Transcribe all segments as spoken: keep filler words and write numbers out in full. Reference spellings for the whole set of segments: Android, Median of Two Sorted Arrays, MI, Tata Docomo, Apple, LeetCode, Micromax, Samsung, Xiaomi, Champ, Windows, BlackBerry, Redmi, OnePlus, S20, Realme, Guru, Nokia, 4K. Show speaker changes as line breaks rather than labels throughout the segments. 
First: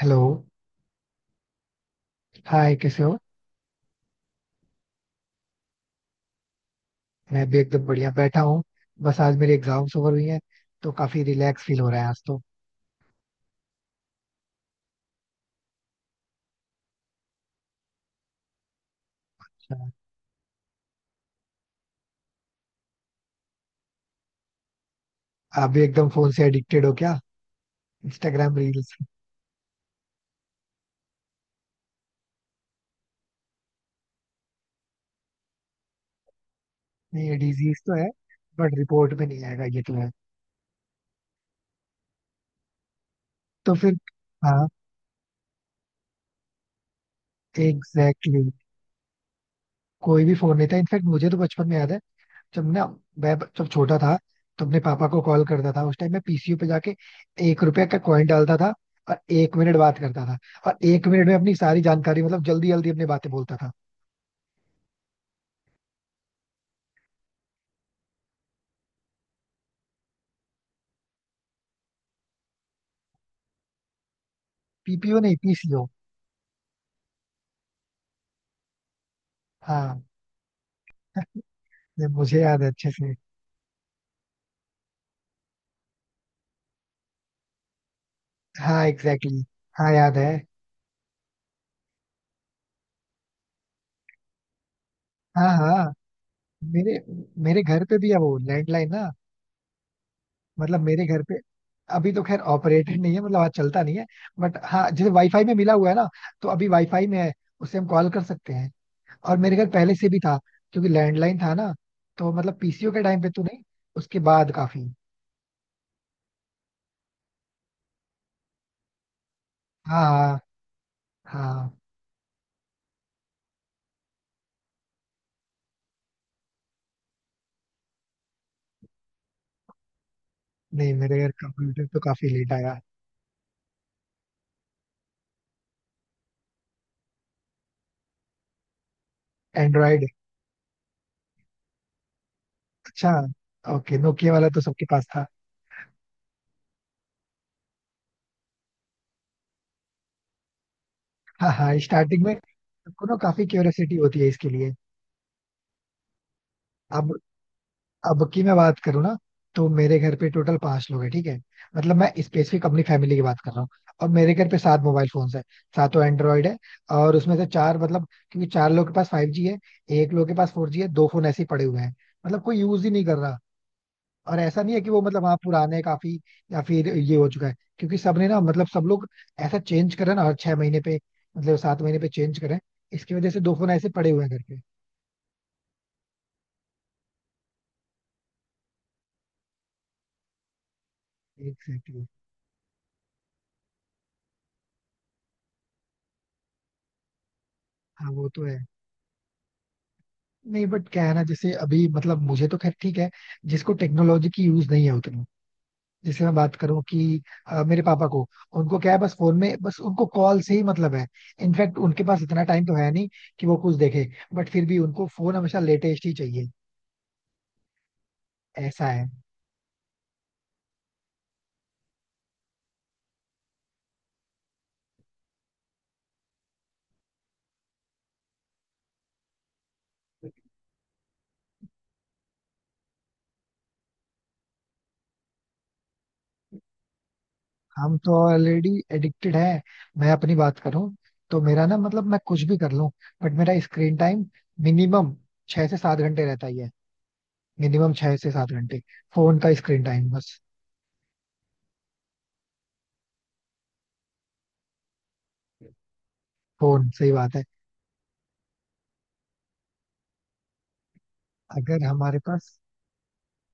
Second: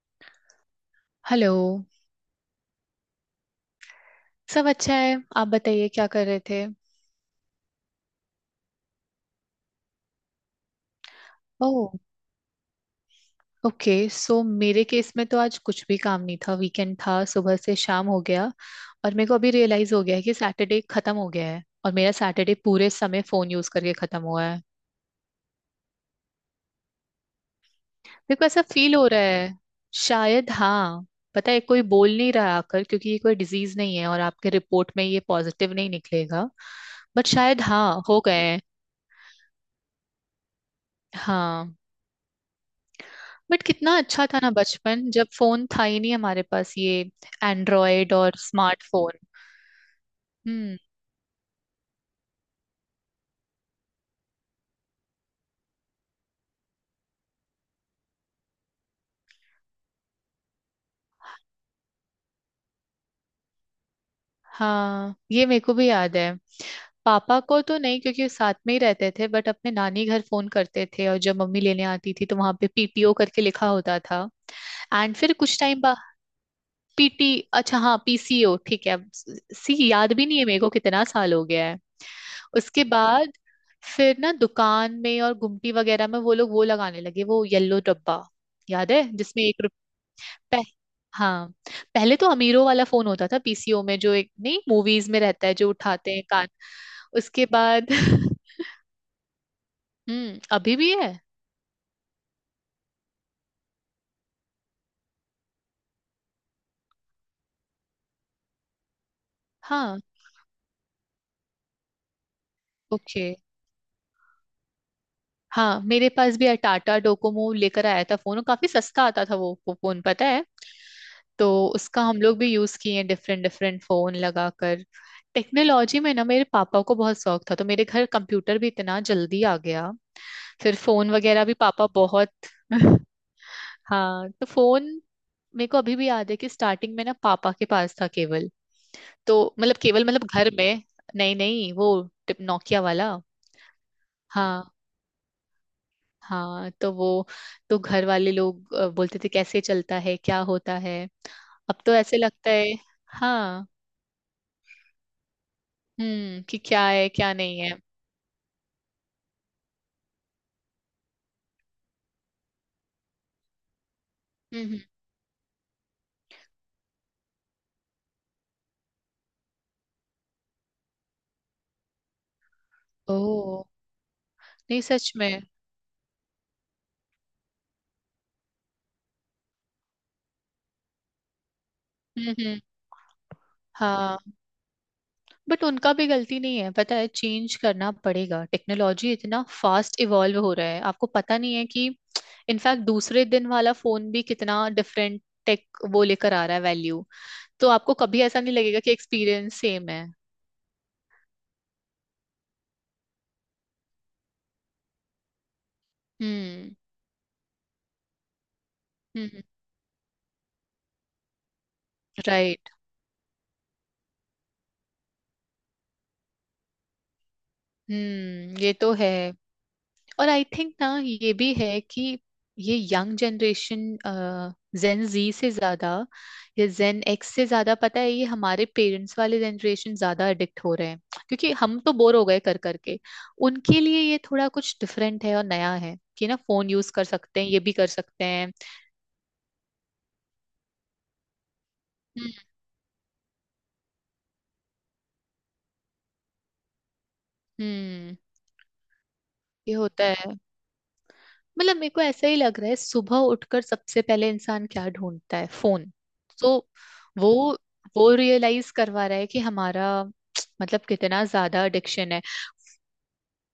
Hello.
Hello.
Hi कैसे हो?
सब अच्छा है, आप बताइए क्या कर रहे थे?
मैं भी एकदम बढ़िया बैठा हूँ। बस आज मेरी एग्जाम्स ओवर हुई हैं तो काफी रिलैक्स फील हो
ओह।
रहा है आज तो।
ओके, सो मेरे केस में तो आज कुछ भी काम नहीं था, वीकेंड था, सुबह से शाम हो गया। और मेरे को अभी रियलाइज हो गया है कि सैटरडे खत्म हो गया है और मेरा सैटरडे पूरे समय फोन यूज करके खत्म हुआ है।
आप भी एकदम फोन से एडिक्टेड हो क्या?
मेरे को
इंस्टाग्राम
ऐसा
रील्स।
फील हो रहा है। शायद हाँ। पता है कोई बोल नहीं रहा आकर क्योंकि ये कोई डिजीज नहीं है और आपके रिपोर्ट में ये पॉजिटिव नहीं निकलेगा। बट
नहीं ये
शायद
डिजीज तो
हाँ
है।
हो गए हैं।
बट रिपोर्ट में नहीं आएगा ये तो है।
हाँ। बट
तो फिर।
कितना अच्छा था ना
हाँ।
बचपन जब फोन था ही नहीं हमारे पास, ये एंड्रॉयड और
एग्जैक्टली exactly.
स्मार्टफोन।
कोई भी फोन नहीं था,
हम्म।
इनफैक्ट मुझे तो बचपन में याद है। जब ना मैं ब- जब छोटा था तो अपने पापा को कॉल करता था, उस टाइम मैं पीसीओ पे जाके एक रुपया का कॉइन डालता था, और एक मिनट बात करता था। और एक मिनट में अपनी सारी जानकारी मतलब जल्दी जल्दी अपनी बातें बोलता था।
हाँ ये मेरे को भी याद है। पापा को तो नहीं क्योंकि वो साथ में ही रहते थे, बट अपने नानी घर फोन करते थे और जब मम्मी लेने आती थी तो वहां पे पी पी ओ करके लिखा होता था। एंड
पीपीओ
फिर
नहीं,
कुछ टाइम
पीसीओ।
बाद, पी टी। अच्छा हाँ, पी सी ओ ठीक है, अब सी
हाँ,
याद भी नहीं है मेरे को, कितना साल हो गया।
ये मुझे याद है
उसके
अच्छे से।
बाद फिर ना दुकान में और गुमटी वगैरह में वो लोग वो लगाने लगे, वो येलो डब्बा।
हाँ
याद है
एग्जैक्टली
जिसमें एक
exactly, हाँ याद है।
रुपए। हाँ। पहले तो अमीरों वाला फोन होता था पी सी ओ में, जो एक नहीं मूवीज में रहता
हाँ
है जो
हाँ।
उठाते हैं कान।
मेरे
उसके
मेरे घर
बाद
पे भी है वो लैंडलाइन ना।
हम्म, अभी
मतलब
भी
मेरे
है।
घर पे अभी तो खैर ऑपरेटेड नहीं है, मतलब आज चलता नहीं है। बट हाँ, जैसे वाईफाई में मिला हुआ है ना, तो अभी वाईफाई में है। उससे हम कॉल कर सकते हैं। और मेरे घर पहले
हाँ।
से भी था, क्योंकि लैंडलाइन था ना। तो मतलब पीसीओ के टाइम
ओके।
पे तो नहीं, उसके बाद काफी।
हाँ मेरे पास भी है, टाटा डोकोमो लेकर आया था फोन और काफी सस्ता आता था वो वो
हाँ
फोन पता
हाँ
है। तो
हाँ।
उसका हम लोग भी यूज किए हैं डिफरेंट डिफरेंट फोन लगाकर। टेक्नोलॉजी में ना मेरे पापा को बहुत शौक था तो मेरे घर कंप्यूटर भी इतना जल्दी आ गया। फिर
नहीं,
फोन
मेरे घर
वगैरह भी
कंप्यूटर
पापा
तो काफी
बहुत।
लेट आया।
हाँ तो फोन, मेरे को अभी भी याद है कि स्टार्टिंग में ना पापा के पास था केवल, तो मतलब
एंड्रॉइड।
केवल मतलब घर में। नहीं नहीं वो, नोकिया
अच्छा।
वाला।
ओके नोकिया वाला तो
हाँ
सबके पास था।
हाँ। तो वो, तो घर वाले लोग अ, बोलते थे कैसे चलता है क्या होता है।
हाँ हाँ,
अब तो ऐसे
स्टार्टिंग में
लगता है।
सबको ना काफी
हाँ।
क्यूरियोसिटी होती है इसके लिए।
हम्म, कि क्या है
अब
क्या नहीं है।
अब की मैं बात करूँ ना, तो मेरे घर पे टोटल पांच लोग हैं, ठीक है। मतलब मैं स्पेसिफिक अपनी फैमिली की बात कर रहा हूँ। और मेरे घर पे
हम्म हम्म।
सात मोबाइल फोन्स है। सातों एंड्रॉइड है। और उसमें से चार, मतलब क्योंकि चार लोग के पास फाइव जी है, एक लोग के पास फोर जी है, दो फोन ऐसे ही पड़े हुए हैं। मतलब कोई यूज ही नहीं कर रहा।
ओह।
और ऐसा नहीं है
नहीं
कि वो
सच
मतलब, हाँ
में।
पुराने काफी, या फिर ये हो चुका है, क्योंकि सबने ना मतलब सब लोग ऐसा चेंज करा ना हर छह महीने पे, मतलब सात महीने पे
हम्म
चेंज करें।
हम्म।
इसकी वजह से दो फोन ऐसे पड़े
हाँ
हुए हैं करके।
बट उनका भी गलती नहीं है, पता है चेंज करना पड़ेगा, टेक्नोलॉजी इतना फास्ट इवॉल्व हो रहा है, आपको पता नहीं है कि।
एग्जैक्टली।
इनफैक्ट दूसरे दिन वाला फोन भी कितना डिफरेंट टेक वो लेकर आ रहा है, वैल्यू। तो आपको
हाँ
कभी
वो
ऐसा
तो
नहीं
है।
लगेगा कि एक्सपीरियंस सेम है।
नहीं बट क्या है ना, जैसे अभी मतलब मुझे तो खैर ठीक है, जिसको टेक्नोलॉजी की यूज नहीं है उतना। जैसे मैं बात
हम्म
करूं कि अ, मेरे पापा को, उनको क्या है बस
हम्म
फोन
हम्म।
में, बस उनको कॉल से ही मतलब है। इनफैक्ट उनके पास इतना टाइम
राइट।
तो है नहीं कि वो कुछ देखे, बट फिर भी उनको फोन हमेशा लेटेस्ट ही चाहिए।
हम्म, ये
ऐसा
तो
है।
है। और आई थिंक ना ये भी है कि ये यंग जनरेशन, जेन जी से ज्यादा, या जेन एक्स से ज्यादा, पता है ये हमारे पेरेंट्स वाले जनरेशन ज्यादा एडिक्ट हो रहे हैं। क्योंकि हम तो बोर हो गए कर करके। उनके लिए ये थोड़ा कुछ डिफरेंट है और नया है कि ना फोन यूज कर सकते हैं, ये भी कर
हम तो
सकते हैं।
ऑलरेडी एडिक्टेड हैं। मैं अपनी बात करूं तो मेरा ना, मतलब मैं
हम्म
कुछ भी कर लूं, बट मेरा स्क्रीन टाइम मिनिमम छह से सात घंटे रहता ही है। मिनिमम छह
हम्म।
से सात घंटे फोन का
ये
स्क्रीन
होता
टाइम
है।
बस।
मतलब मेरे को ऐसा ही लग रहा है, सुबह उठकर सबसे पहले इंसान क्या ढूंढता है? फोन। तो
फोन, सही
वो
बात है।
वो रियलाइज करवा रहा है कि हमारा, मतलब कितना ज्यादा
अगर
एडिक्शन
हमारे
है।
पास,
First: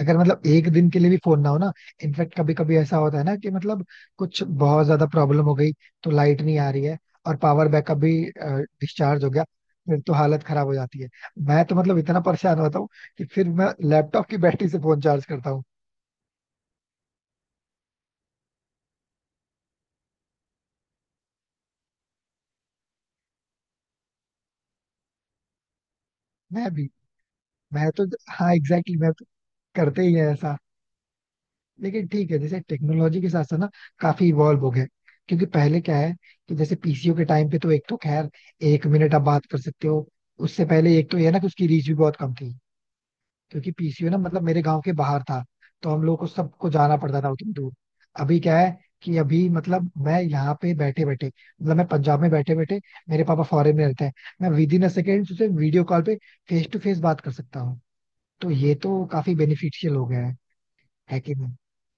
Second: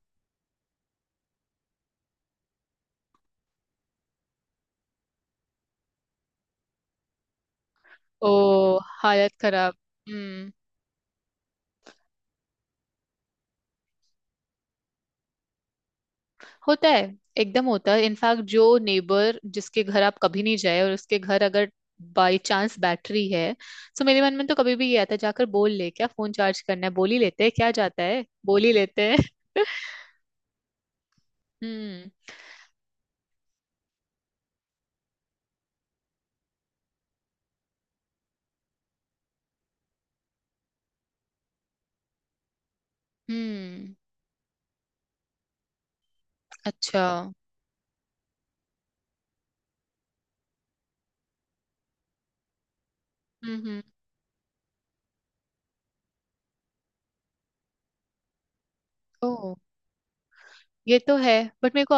अगर मतलब एक दिन के लिए भी फोन ना हो ना, इनफैक्ट कभी कभी ऐसा होता है ना कि मतलब कुछ बहुत ज्यादा प्रॉब्लम हो गई, तो लाइट नहीं आ रही है और पावर बैकअप भी
ओ,
डिस्चार्ज हो
हालत
गया,
खराब।
फिर तो हालत
हम्म।
खराब हो जाती है। मैं तो मतलब इतना परेशान होता हूँ कि फिर मैं लैपटॉप की बैटरी से फोन चार्ज करता हूँ।
होता है, एकदम होता है। इनफैक्ट जो नेबर जिसके घर आप कभी नहीं जाए, और उसके घर अगर बाई चांस बैटरी है, सो मेरे मन में तो कभी भी ये आता है जाकर बोल ले क्या फोन चार्ज
मैं
करना
भी,
है, बोल ही लेते हैं, क्या
मैं
जाता
तो,
है,
हाँ
बोल ही
एग्जैक्टली exactly,
लेते
मैं
हैं।
तो करते ही है ऐसा। लेकिन
हम्म
ठीक है, जैसे टेक्नोलॉजी के साथ साथ ना काफी इवॉल्व हो गए। क्योंकि पहले क्या है, कि जैसे पीसीओ के टाइम पे तो एक तो खैर एक मिनट आप बात कर सकते हो, उससे पहले एक तो ये ना कि उसकी रीच भी बहुत कम थी, क्योंकि
हम्म।
पीसीओ ना मतलब मेरे गांव के बाहर था, तो हम लोग को सबको जाना
अच्छा
पड़ता था
हम्म
उतनी दूर। अभी क्या है, कि अभी मतलब मैं यहाँ पे बैठे बैठे, मतलब मैं पंजाब में बैठे बैठे, मेरे पापा फॉरेन
हम्म।
में रहते हैं, मैं विद इन अ सेकेंड उसे वीडियो कॉल पे फेस टू फेस बात कर सकता हूँ। तो ये तो काफी
ओ,
बेनिफिशियल हो गया है
ये तो
है कि
है।
नहीं।
बट मेरे को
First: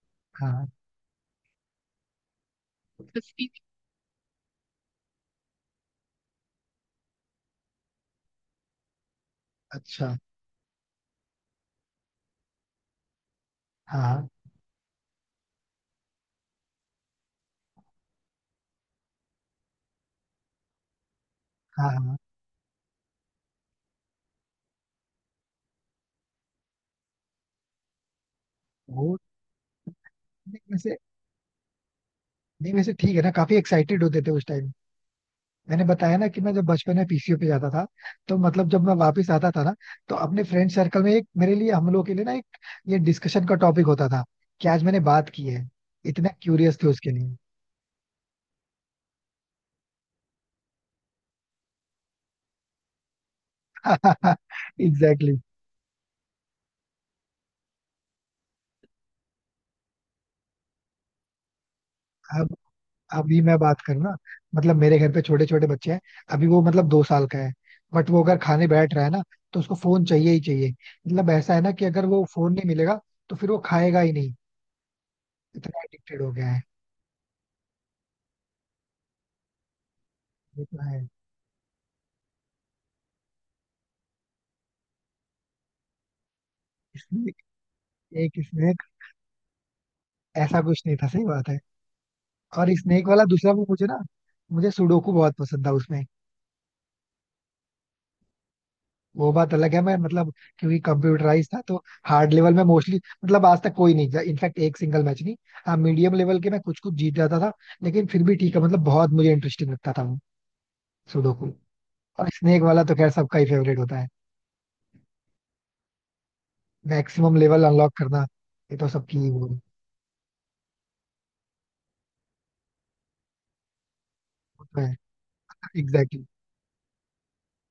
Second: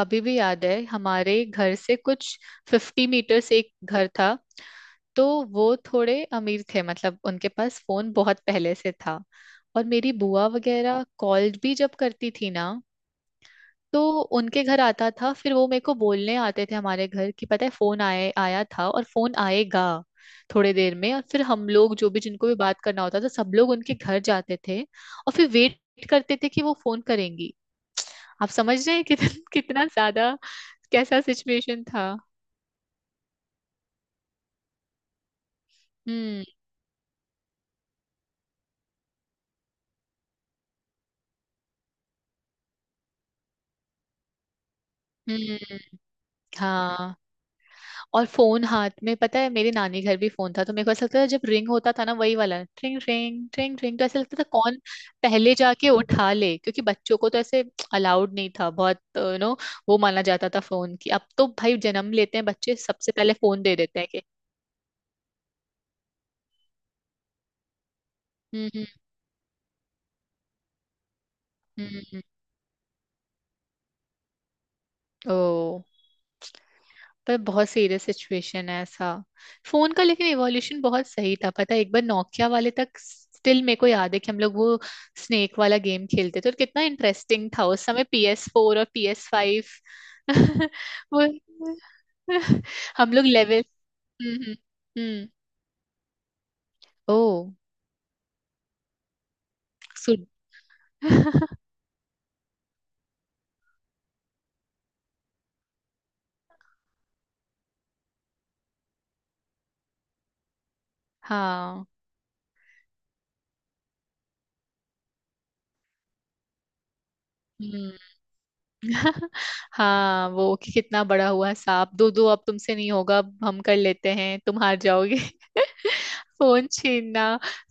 अभी भी याद
हाँ।
है, हमारे घर से कुछ फिफ्टी मीटर्स एक घर था, तो वो थोड़े अमीर थे मतलब उनके पास फोन बहुत पहले से था। और मेरी
अच्छा।
बुआ वगैरह कॉल भी जब करती थी ना, तो
हाँ
उनके घर आता था, फिर वो मेरे को बोलने आते थे हमारे घर कि पता है फोन आए आया था, और फोन आएगा थोड़े देर में, और फिर हम
हाँ हाँ।
लोग जो
हाँ
भी जिनको भी बात करना होता था सब लोग उनके घर जाते थे और फिर वेट करते थे कि वो फोन करेंगी। आप समझ रहे हैं
वो।
कितना कितना ज्यादा,
नहीं वैसे,
कैसा सिचुएशन था।
नहीं वैसे ठीक है ना, काफी एक्साइटेड होते थे उस टाइम। मैंने बताया ना कि
हम्म
मैं जब बचपन में पीसीओ पे जाता था, तो मतलब जब मैं वापस आता था ना, तो अपने फ्रेंड सर्कल में एक, मेरे लिए हम लोग के लिए ना एक ये डिस्कशन का टॉपिक होता था, कि आज मैंने बात की है।
हम्म।
इतना क्यूरियस थे उसके
हाँ,
लिए।
और फोन हाथ में, पता है मेरे नानी घर भी फोन था तो मेरे को ऐसा लगता था जब रिंग होता था ना, वही वाला ट्रिंग ट्रिंग ट्रिंग ट्रिंग, तो ऐसा लगता था कौन
एग्जैक्टली
पहले जाके उठा ले, क्योंकि बच्चों को तो ऐसे अलाउड नहीं था बहुत, यू नो वो माना जाता था फोन की। अब तो भाई जन्म लेते हैं
exactly.
बच्चे, सबसे पहले
अभी मैं
फोन दे
बात
देते
करूँ
हैं
ना,
कि।
मतलब मेरे घर पे छोटे छोटे बच्चे हैं, अभी वो मतलब दो साल का है, बट वो अगर खाने
हम्म
बैठ रहा है ना, तो उसको फोन चाहिए ही चाहिए। मतलब ऐसा है ना कि
हम्म हम्म
अगर
हम्म।
वो फोन नहीं मिलेगा तो फिर वो खाएगा ही नहीं।
ओ।
इतना एडिक्टेड हो गया है।
पर बहुत सीरियस सिचुएशन है ऐसा फोन का, लेकिन
ये
इवोल्यूशन
तो है।
बहुत सही था पता है। एक बार नोकिया वाले तक स्टिल मेरे को याद है कि हम लोग वो स्नेक वाला गेम खेलते थे, और कितना
स्नेक,
इंटरेस्टिंग था उस समय। पी
एक
एस फोर
स्नेक,
और पी एस फाइव।
ऐसा कुछ नहीं था, सही
वो,
बात है। और स्नेक
हम
वाला
लोग
दूसरा
लेवल।
वो मुझे ना,
हम्म हम्म
मुझे सुडोकू
हम्म,
बहुत पसंद था उसमें।
ओ।
वो बात अलग है, मैं
सुन,
मतलब क्योंकि कंप्यूटराइज था तो हार्ड लेवल में मोस्टली, मतलब आज तक कोई नहीं जा, इनफैक्ट एक सिंगल मैच नहीं। हाँ, मीडियम लेवल के मैं कुछ कुछ जीत जाता था, लेकिन फिर भी ठीक है, मतलब बहुत मुझे इंटरेस्टिंग लगता था वो सुडोकू।
हाँ।
और स्नेक वाला तो खैर सबका ही फेवरेट होता है। मैक्सिमम लेवल
हम्म।
अनलॉक करना, ये तो सबकी ही वो
हाँ, वो कि कितना बड़ा हुआ सांप, दो दो अब तुमसे नहीं होगा, अब हम कर लेते हैं, तुम
वो
हार
तो है।
जाओगे,
एग्जैक्टली।
फोन छीनना।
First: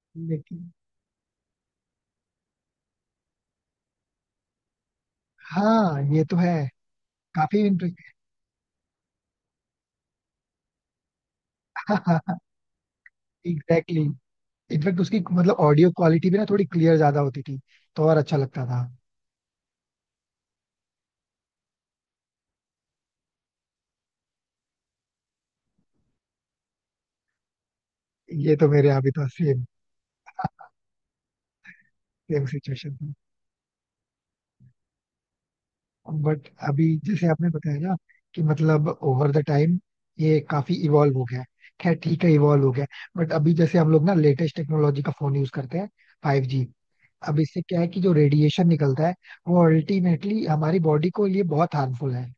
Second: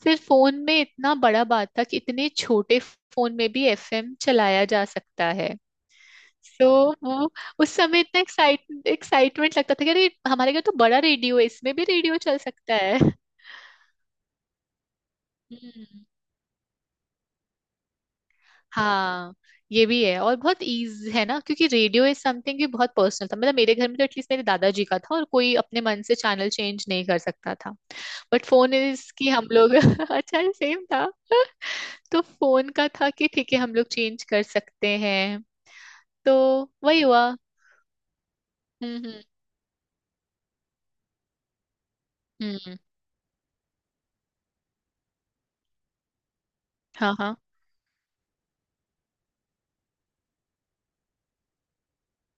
फिर फोन
लेकिन
में इतना बड़ा बात था कि इतने छोटे फोन में भी एफ एम चलाया जा सकता है।
हाँ, ये तो है।
तो वो,
काफी
उस समय इतना एक्साइट, एक्साइटमेंट लगता था कि अरे हमारे घर तो बड़ा रेडियो है, इसमें भी रेडियो चल
इंटरेस्टिंग।
सकता है।
एग्जैक्टली। इनफैक्ट उसकी मतलब ऑडियो
हम्म।
क्वालिटी भी ना थोड़ी क्लियर ज्यादा होती थी, तो और अच्छा लगता था।
हाँ ये भी है, और बहुत ईज है ना, क्योंकि रेडियो इज समथिंग भी बहुत पर्सनल था, मतलब मेरे घर में तो एटलीस्ट मेरे दादाजी का था, और कोई अपने मन से चैनल चेंज नहीं कर सकता था। बट
ये तो
फोन
मेरे यहाँ
इज
भी था
कि हम
सेम।
लोग अच्छा सेम था। तो
सेम
फोन का
सिचुएशन
था
था।
कि ठीक है हम लोग चेंज कर सकते हैं। तो
बट अभी
वही
जैसे
हुआ।
आपने बताया ना, कि मतलब
हम्म
ओवर द टाइम ये काफी इवॉल्व हो गया है। खैर ठीक है
हम्म
इवॉल्व हो
हम्म।
गया है, बट अभी जैसे हम लोग ना लेटेस्ट टेक्नोलॉजी का फोन यूज करते हैं, फाइव जी।
हाँ हाँ।
अब इससे क्या है कि जो रेडिएशन निकल्ता है वो अल्टीमेटली हमारी बॉडी को लिए बहुत हार्मफुल है।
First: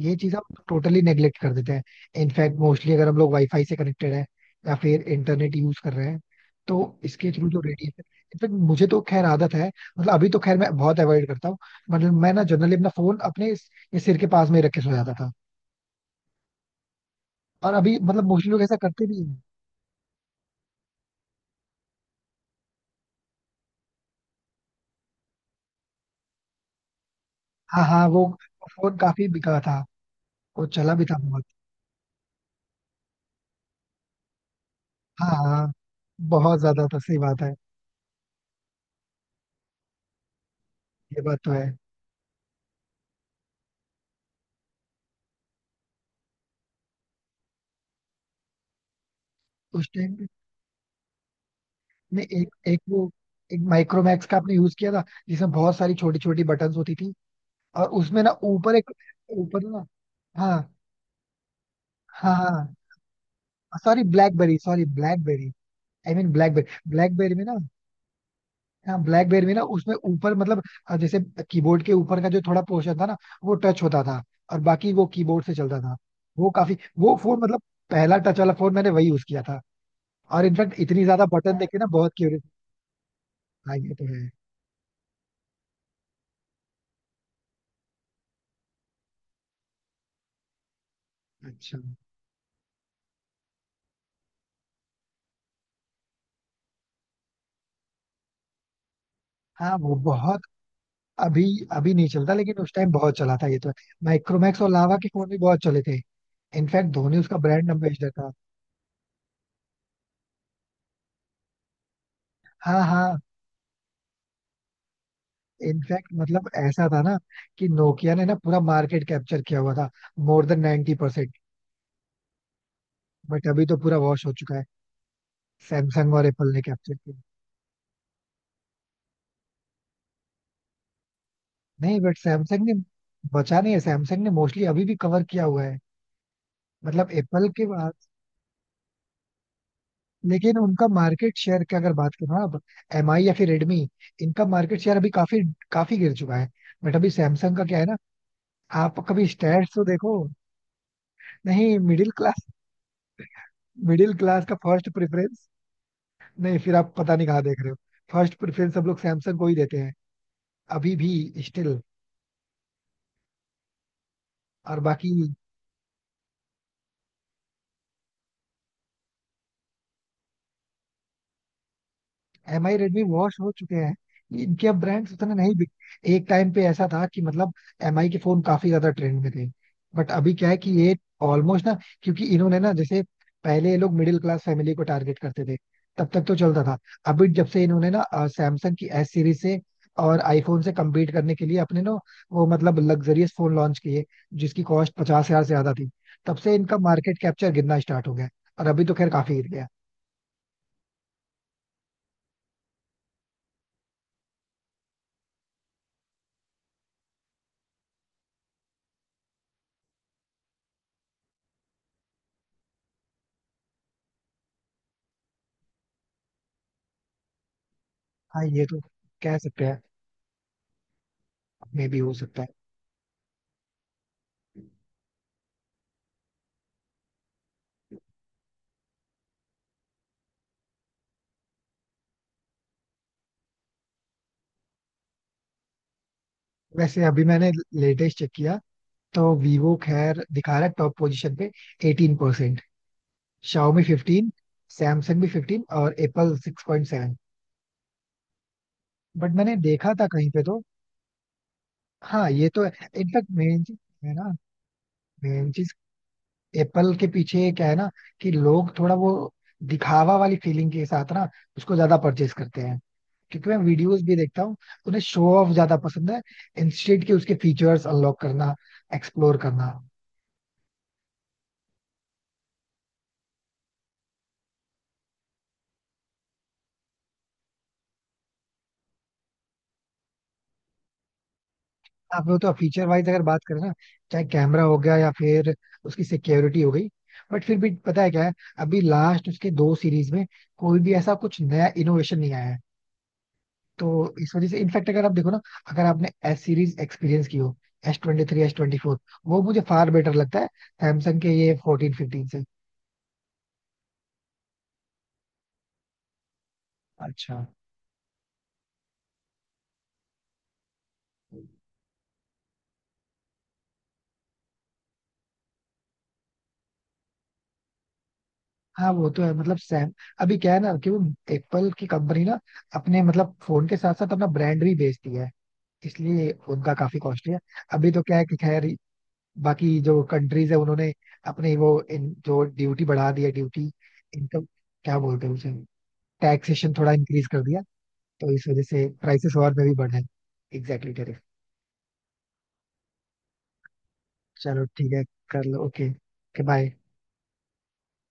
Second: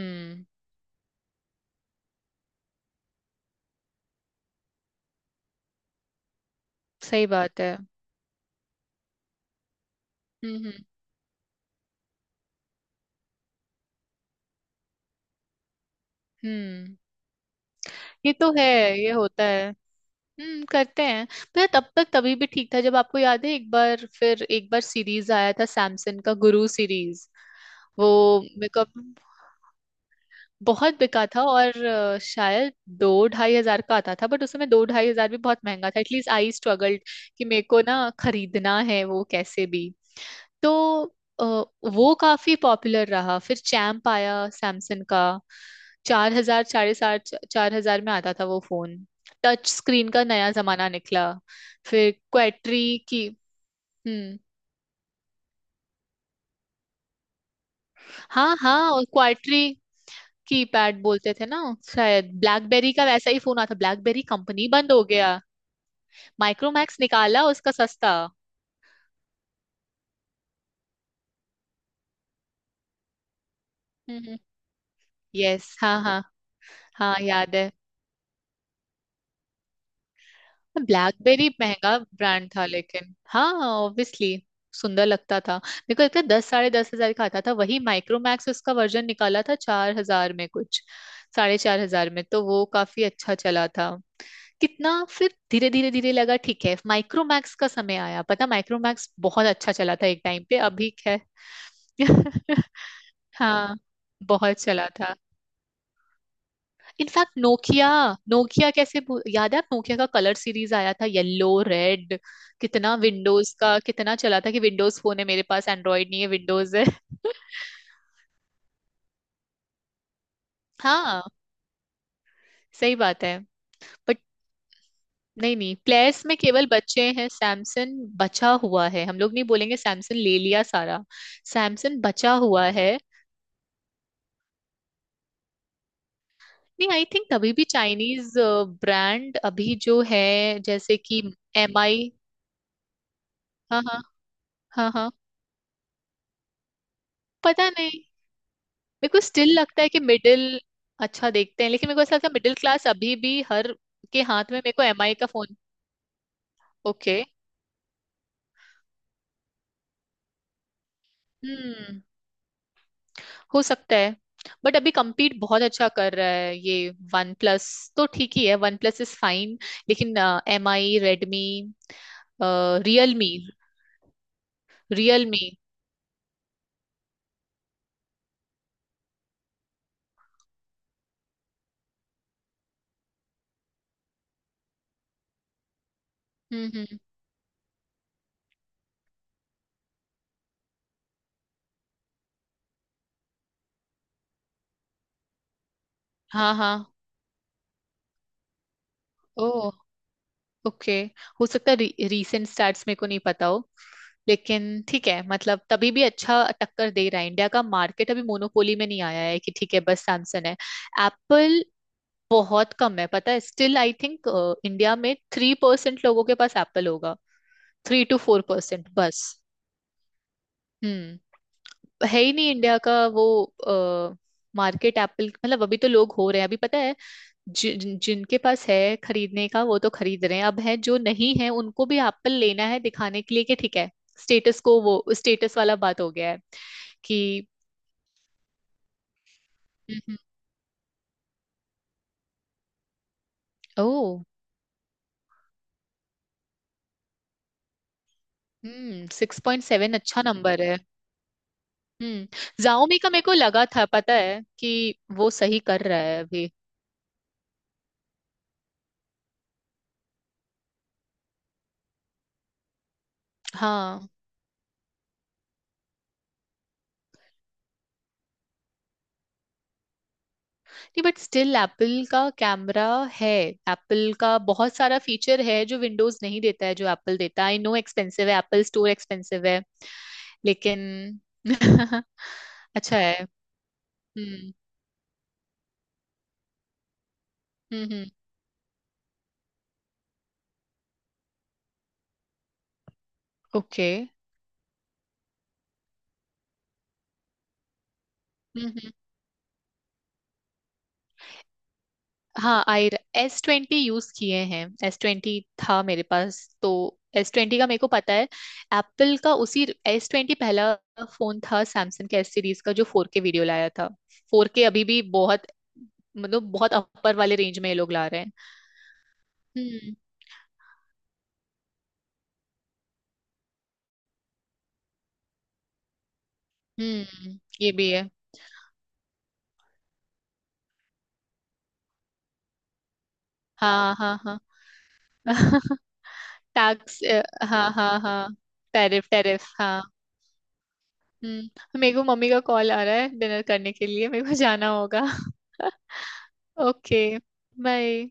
ये चीज हम टोटली नेग्लेक्ट कर देते हैं। इनफैक्ट मोस्टली अगर हम लोग वाईफाई से कनेक्टेड है या फिर इंटरनेट यूज कर रहे हैं, तो
सही
इसके थ्रू जो
बात है।
रेडिएशन, इनफैक्ट मुझे तो खैर आदत है। मतलब अभी तो खैर
हम्म हम्म
मैं बहुत अवॉइड करता हूँ, मतलब मैं ना जनरली अपना फोन अपने इस- ये सिर के पास में ही रख के सो जाता था।
हम्म।
और अभी मतलब
ये
मोस्टली
तो
लोग
है,
ऐसा करते
ये
भी हैं।
होता है। हम्म, करते हैं। पर तब तक तभी भी ठीक था, जब आपको याद है एक बार फिर एक बार सीरीज आया था सैमसंग का, गुरु सीरीज,
हाँ हाँ।
वो
वो
मेरे को।
फोन काफी बिका था। वो चला
बहुत
भी था
बिका था,
बहुत।
और अ, शायद दो ढाई हजार का आता था, बट उस समय दो ढाई हजार
हाँ
भी बहुत
हाँ।
महंगा था, एटलीस्ट आई
बहुत ज्यादा था,
स्ट्रगल्ड
सही बात
कि
है।
मेरे को ना खरीदना है वो कैसे भी। तो
ये बात
अ,
तो है।
वो काफी पॉपुलर रहा। फिर चैम्प आया सैमसंग का, चार हजार साढ़े सात, चार हजार में आता था वो फोन, टच
उस
स्क्रीन
टाइम,
का नया जमाना निकला। फिर
नहीं एक एक
क्वाट्री
वो,
की।
एक माइक्रोमैक्स का
हम्म,
आपने यूज किया था, जिसमें बहुत सारी छोटी छोटी बटन्स होती थी, और उसमें ना
हाँ
ऊपर
हाँ,
एक,
और क्वाट्री
ऊपर ना। हाँ
कीपैड बोलते थे ना, शायद
हाँ हाँ।
ब्लैकबेरी का वैसा ही फोन आता,
sorry
BlackBerry
BlackBerry,
company
sorry
बंद हो गया।
BlackBerry. I mean BlackBerry,
Micromax
BlackBerry
निकाला
में ना।
उसका सस्ता।
हाँ, ब्लैकबेरी में ना उसमें ऊपर मतलब अ, जैसे कीबोर्ड के ऊपर का जो थोड़ा पोर्शन था ना, वो टच होता था,
हम्म।
और बाकी वो कीबोर्ड से
यस
चलता था।
हाँ हाँ।
वो काफी
हाँ
वो फोन
याद
मतलब
है।
पहला टच वाला फोन मैंने वही यूज किया था। और इनफैक्ट इतनी ज्यादा
ब्लैकबेरी
बटन देखे ना,
महंगा
बहुत क्यूरियस।
ब्रांड था, लेकिन हाँ
हाँ, ये तो है।
ऑब्वियसली सुंदर लगता था। मेरे को लगता है दस साढ़े दस हजार का आता था, वही माइक्रोमैक्स उसका वर्जन निकाला था चार हजार में कुछ, साढ़े
अच्छा।
चार हजार में, तो वो काफी अच्छा चला था। कितना फिर धीरे धीरे धीरे लगा ठीक है माइक्रोमैक्स का समय आया, पता, माइक्रोमैक्स बहुत अच्छा
हाँ वो
चला था एक
बहुत।
टाइम पे, अभी खैर
अभी अभी नहीं चलता, लेकिन उस टाइम बहुत चला था, ये तो।
हाँ, बहुत
माइक्रोमैक्स और
चला
लावा के
था।
फोन भी बहुत चले थे। इनफैक्ट धोनी
इनफैक्ट
उसका ब्रांड
नोकिया,
एम्बेसडर था।
नोकिया कैसे भू- याद है आप, नोकिया का कलर सीरीज आया था येलो रेड,
हाँ
कितना
हाँ।
विंडोज का कितना चला था कि विंडोज फोन है मेरे पास,
इनफैक्ट
एंड्रॉयड नहीं है
मतलब
विंडोज है।
ऐसा था ना कि नोकिया ने ना पूरा मार्केट कैप्चर किया हुआ था, मोर देन 90%
हाँ,
परसेंट।
सही बात है।
बट अभी तो पूरा
बट
वॉश हो चुका है।
नहीं नहीं,
सैमसंग
प्लेयर्स
और
में
एप्पल ने
केवल
कैप्चर
बच्चे
किया।
हैं, सैमसंग बचा हुआ है हम लोग, नहीं बोलेंगे सैमसंग ले लिया सारा।
नहीं
सैमसंग
बट
बचा
सैमसंग
हुआ
ने,
है
बचा नहीं है, सैमसंग ने मोस्टली अभी भी कवर किया हुआ है,
नहीं, आई
मतलब
थिंक
एप्पल
तभी भी
के बाद।
चाइनीज ब्रांड, अभी जो है
लेकिन उनका
जैसे कि
मार्केट शेयर की
एम
अगर
आई
बात करो ना अब, एम आई या फिर रेडमी,
हाँ हाँ
इनका मार्केट
हाँ
शेयर अभी
हाँ।
काफी काफी गिर चुका है। बट अभी सैमसंग का
पता
क्या है ना,
नहीं,
आप
मेरे को
कभी
स्टिल
स्टैट्स
लगता
तो
है कि
देखो।
मिडिल, अच्छा देखते हैं।
नहीं
लेकिन मेरे को
मिडिल
ऐसा लगता है
क्लास,
मिडिल क्लास अभी भी हर
मिडिल
के
क्लास
हाथ
का
में मेरे को
फर्स्ट
एम आई का
प्रेफरेंस,
फोन।
नहीं फिर आप पता
ओके।
नहीं कहाँ देख रहे हो। फर्स्ट प्रेफरेंस सब लोग सैमसंग को ही देते हैं, अभी भी स्टिल।
हम्म, हो सकता है, बट
और
अभी
बाकी
compete बहुत अच्छा कर रहा है ये वन प्लस, तो ठीक ही है, वन प्लस इज फाइन। लेकिन M I Redmi,
M I Redmi
Realme,
wash हो चुके हैं, इनके अब ब्रांड्स उतने
रियलमी।
नहीं बिक। एक टाइम पे ऐसा था कि मतलब एम आई के फोन काफी ज्यादा ट्रेंड में थे, बट अभी क्या है कि ये ऑलमोस्ट ना, क्योंकि इन्होंने ना, जैसे पहले ये लोग मिडिल क्लास फैमिली को टारगेट करते थे, तब तक तो चलता
हम्म
था।
हम्म।
अभी जब से इन्होंने ना सैमसंग की एस सीरीज से और आईफोन से compete करने के लिए अपने ना वो मतलब लग्जरियस फोन लॉन्च किए, जिसकी कॉस्ट पचास हजार से ज्यादा थी, तब
हाँ
से
हाँ।
इनका मार्केट कैप्चर गिरना स्टार्ट हो गया है। और अभी तो खैर काफी गिर
ओ
गया।
ओके। हो सकता है री, रीसेंट स्टार्ट्स मेरे को नहीं पता हो, लेकिन ठीक है मतलब तभी भी अच्छा टक्कर दे रहा है इंडिया का मार्केट, अभी मोनोपोली में नहीं आया है कि ठीक है बस सैमसंग है, एप्पल। बहुत कम है पता है, स्टिल आई थिंक इंडिया में थ्री परसेंट लोगों के पास एप्पल होगा, थ्री टू फोर
हाँ ये तो
परसेंट बस।
कह सकते हैं,
हम्म,
मे भी हो
है ही
सकता है।
नहीं इंडिया का वो मार्केट एप्पल, मतलब अभी तो लोग हो रहे हैं अभी पता है, जिन जिनके पास है खरीदने का वो तो खरीद रहे हैं, अब है जो नहीं है उनको भी एप्पल लेना है दिखाने के लिए कि ठीक है। स्टेटस को, वो स्टेटस वाला बात हो गया है
वैसे
कि।
अभी मैंने लेटेस्ट चेक किया, तो वीवो
हम्म।
खैर दिखा रहा है टॉप पोजीशन पे अठारह परसेंट, शाओमी
ओ।
फिफ्टीन, सैमसंग भी फिफ्टीन और Apple six point seven.
Hmm,
but
six
मैंने
पॉइंट
देखा
सेवन
था
अच्छा
कहीं पे तो।
नंबर है।
हाँ, ये तो
हम्म,
है।
जाओमी का मेरे
इनफैक्ट
को
मेन
लगा
चीज
था
है
पता
ना,
है कि वो
मेन
सही
चीज
कर रहा है अभी।
एप्पल के पीछे क्या है ना, कि लोग थोड़ा वो दिखावा वाली फीलिंग के साथ ना उसको ज्यादा परचेज करते हैं, क्योंकि मैं वीडियोस
हाँ,
भी देखता हूँ, उन्हें शो ऑफ ज्यादा पसंद है, इंस्टेड कि उसके फीचर्स अनलॉक करना, एक्सप्लोर करना।
नहीं बट स्टिल एप्पल का कैमरा है। एप्पल का बहुत सारा फीचर है जो विंडोज नहीं देता है जो एप्पल देता है, आई नो एक्सपेंसिव है, एप्पल स्टोर एक्सपेंसिव है लेकिन
आप लोग तो फीचर
अच्छा
वाइज
है।
अगर बात करें ना, चाहे
हम्म
कैमरा हो गया या फिर उसकी सिक्योरिटी हो गई, बट फिर भी
हम्म
पता है
हम्म।
क्या है, अभी लास्ट उसके दो सीरीज में कोई भी ऐसा कुछ नया इनोवेशन नहीं आया है।
ओके।
तो इस वजह से इनफैक्ट अगर आप देखो ना, अगर आपने एस सीरीज एक्सपीरियंस की हो, S twenty three, S
hmm
twenty
hmm.
Four, वो मुझे फार बेटर लगता है सैमसंग के ये फोर्टीन फिफ्टीन से।
हाँ आई, एस ट्वेंटी यूज किए हैं, एस ट्वेंटी था मेरे पास तो, एस
अच्छा।
ट्वेंटी का मेरे को पता है। एप्पल का उसी, एस ट्वेंटी पहला फोन था सैमसंग के एस सीरीज का जो फोर के वीडियो लाया था, फोर के अभी भी बहुत, मतलब बहुत अपर वाले रेंज में ये लोग ला रहे हैं।
हाँ वो तो है मतलब सैम,
हम्म
अभी क्या है ना कि वो एप्पल की कंपनी ना अपने मतलब फोन के साथ साथ अपना ब्रांड भी बेचती है, इसलिए उनका काफी कॉस्टली है।
हम्म, ये
अभी
भी
तो
है।
क्या है कि खैर बाकी जो कंट्रीज है, उन्होंने अपनी वो इन, जो ड्यूटी बढ़ा दी है, ड्यूटी,
हाँ हाँ हाँ।
इनकम, क्या बोलते हैं उसे, टैक्सेशन थोड़ा
टैक्स,
इंक्रीज कर दिया।
हाँ हाँ हाँ।
तो इस वजह से
टैरिफ
प्राइसेस
टैरिफ
और में भी
हाँ।
बढ़े। Exactly exactly, tariff।
हम्म, मेरे को मम्मी का कॉल आ रहा है डिनर करने के लिए, मेरे को
चलो
जाना
ठीक है,
होगा।
कर लो, ओके। बाय।
ओके। बाय।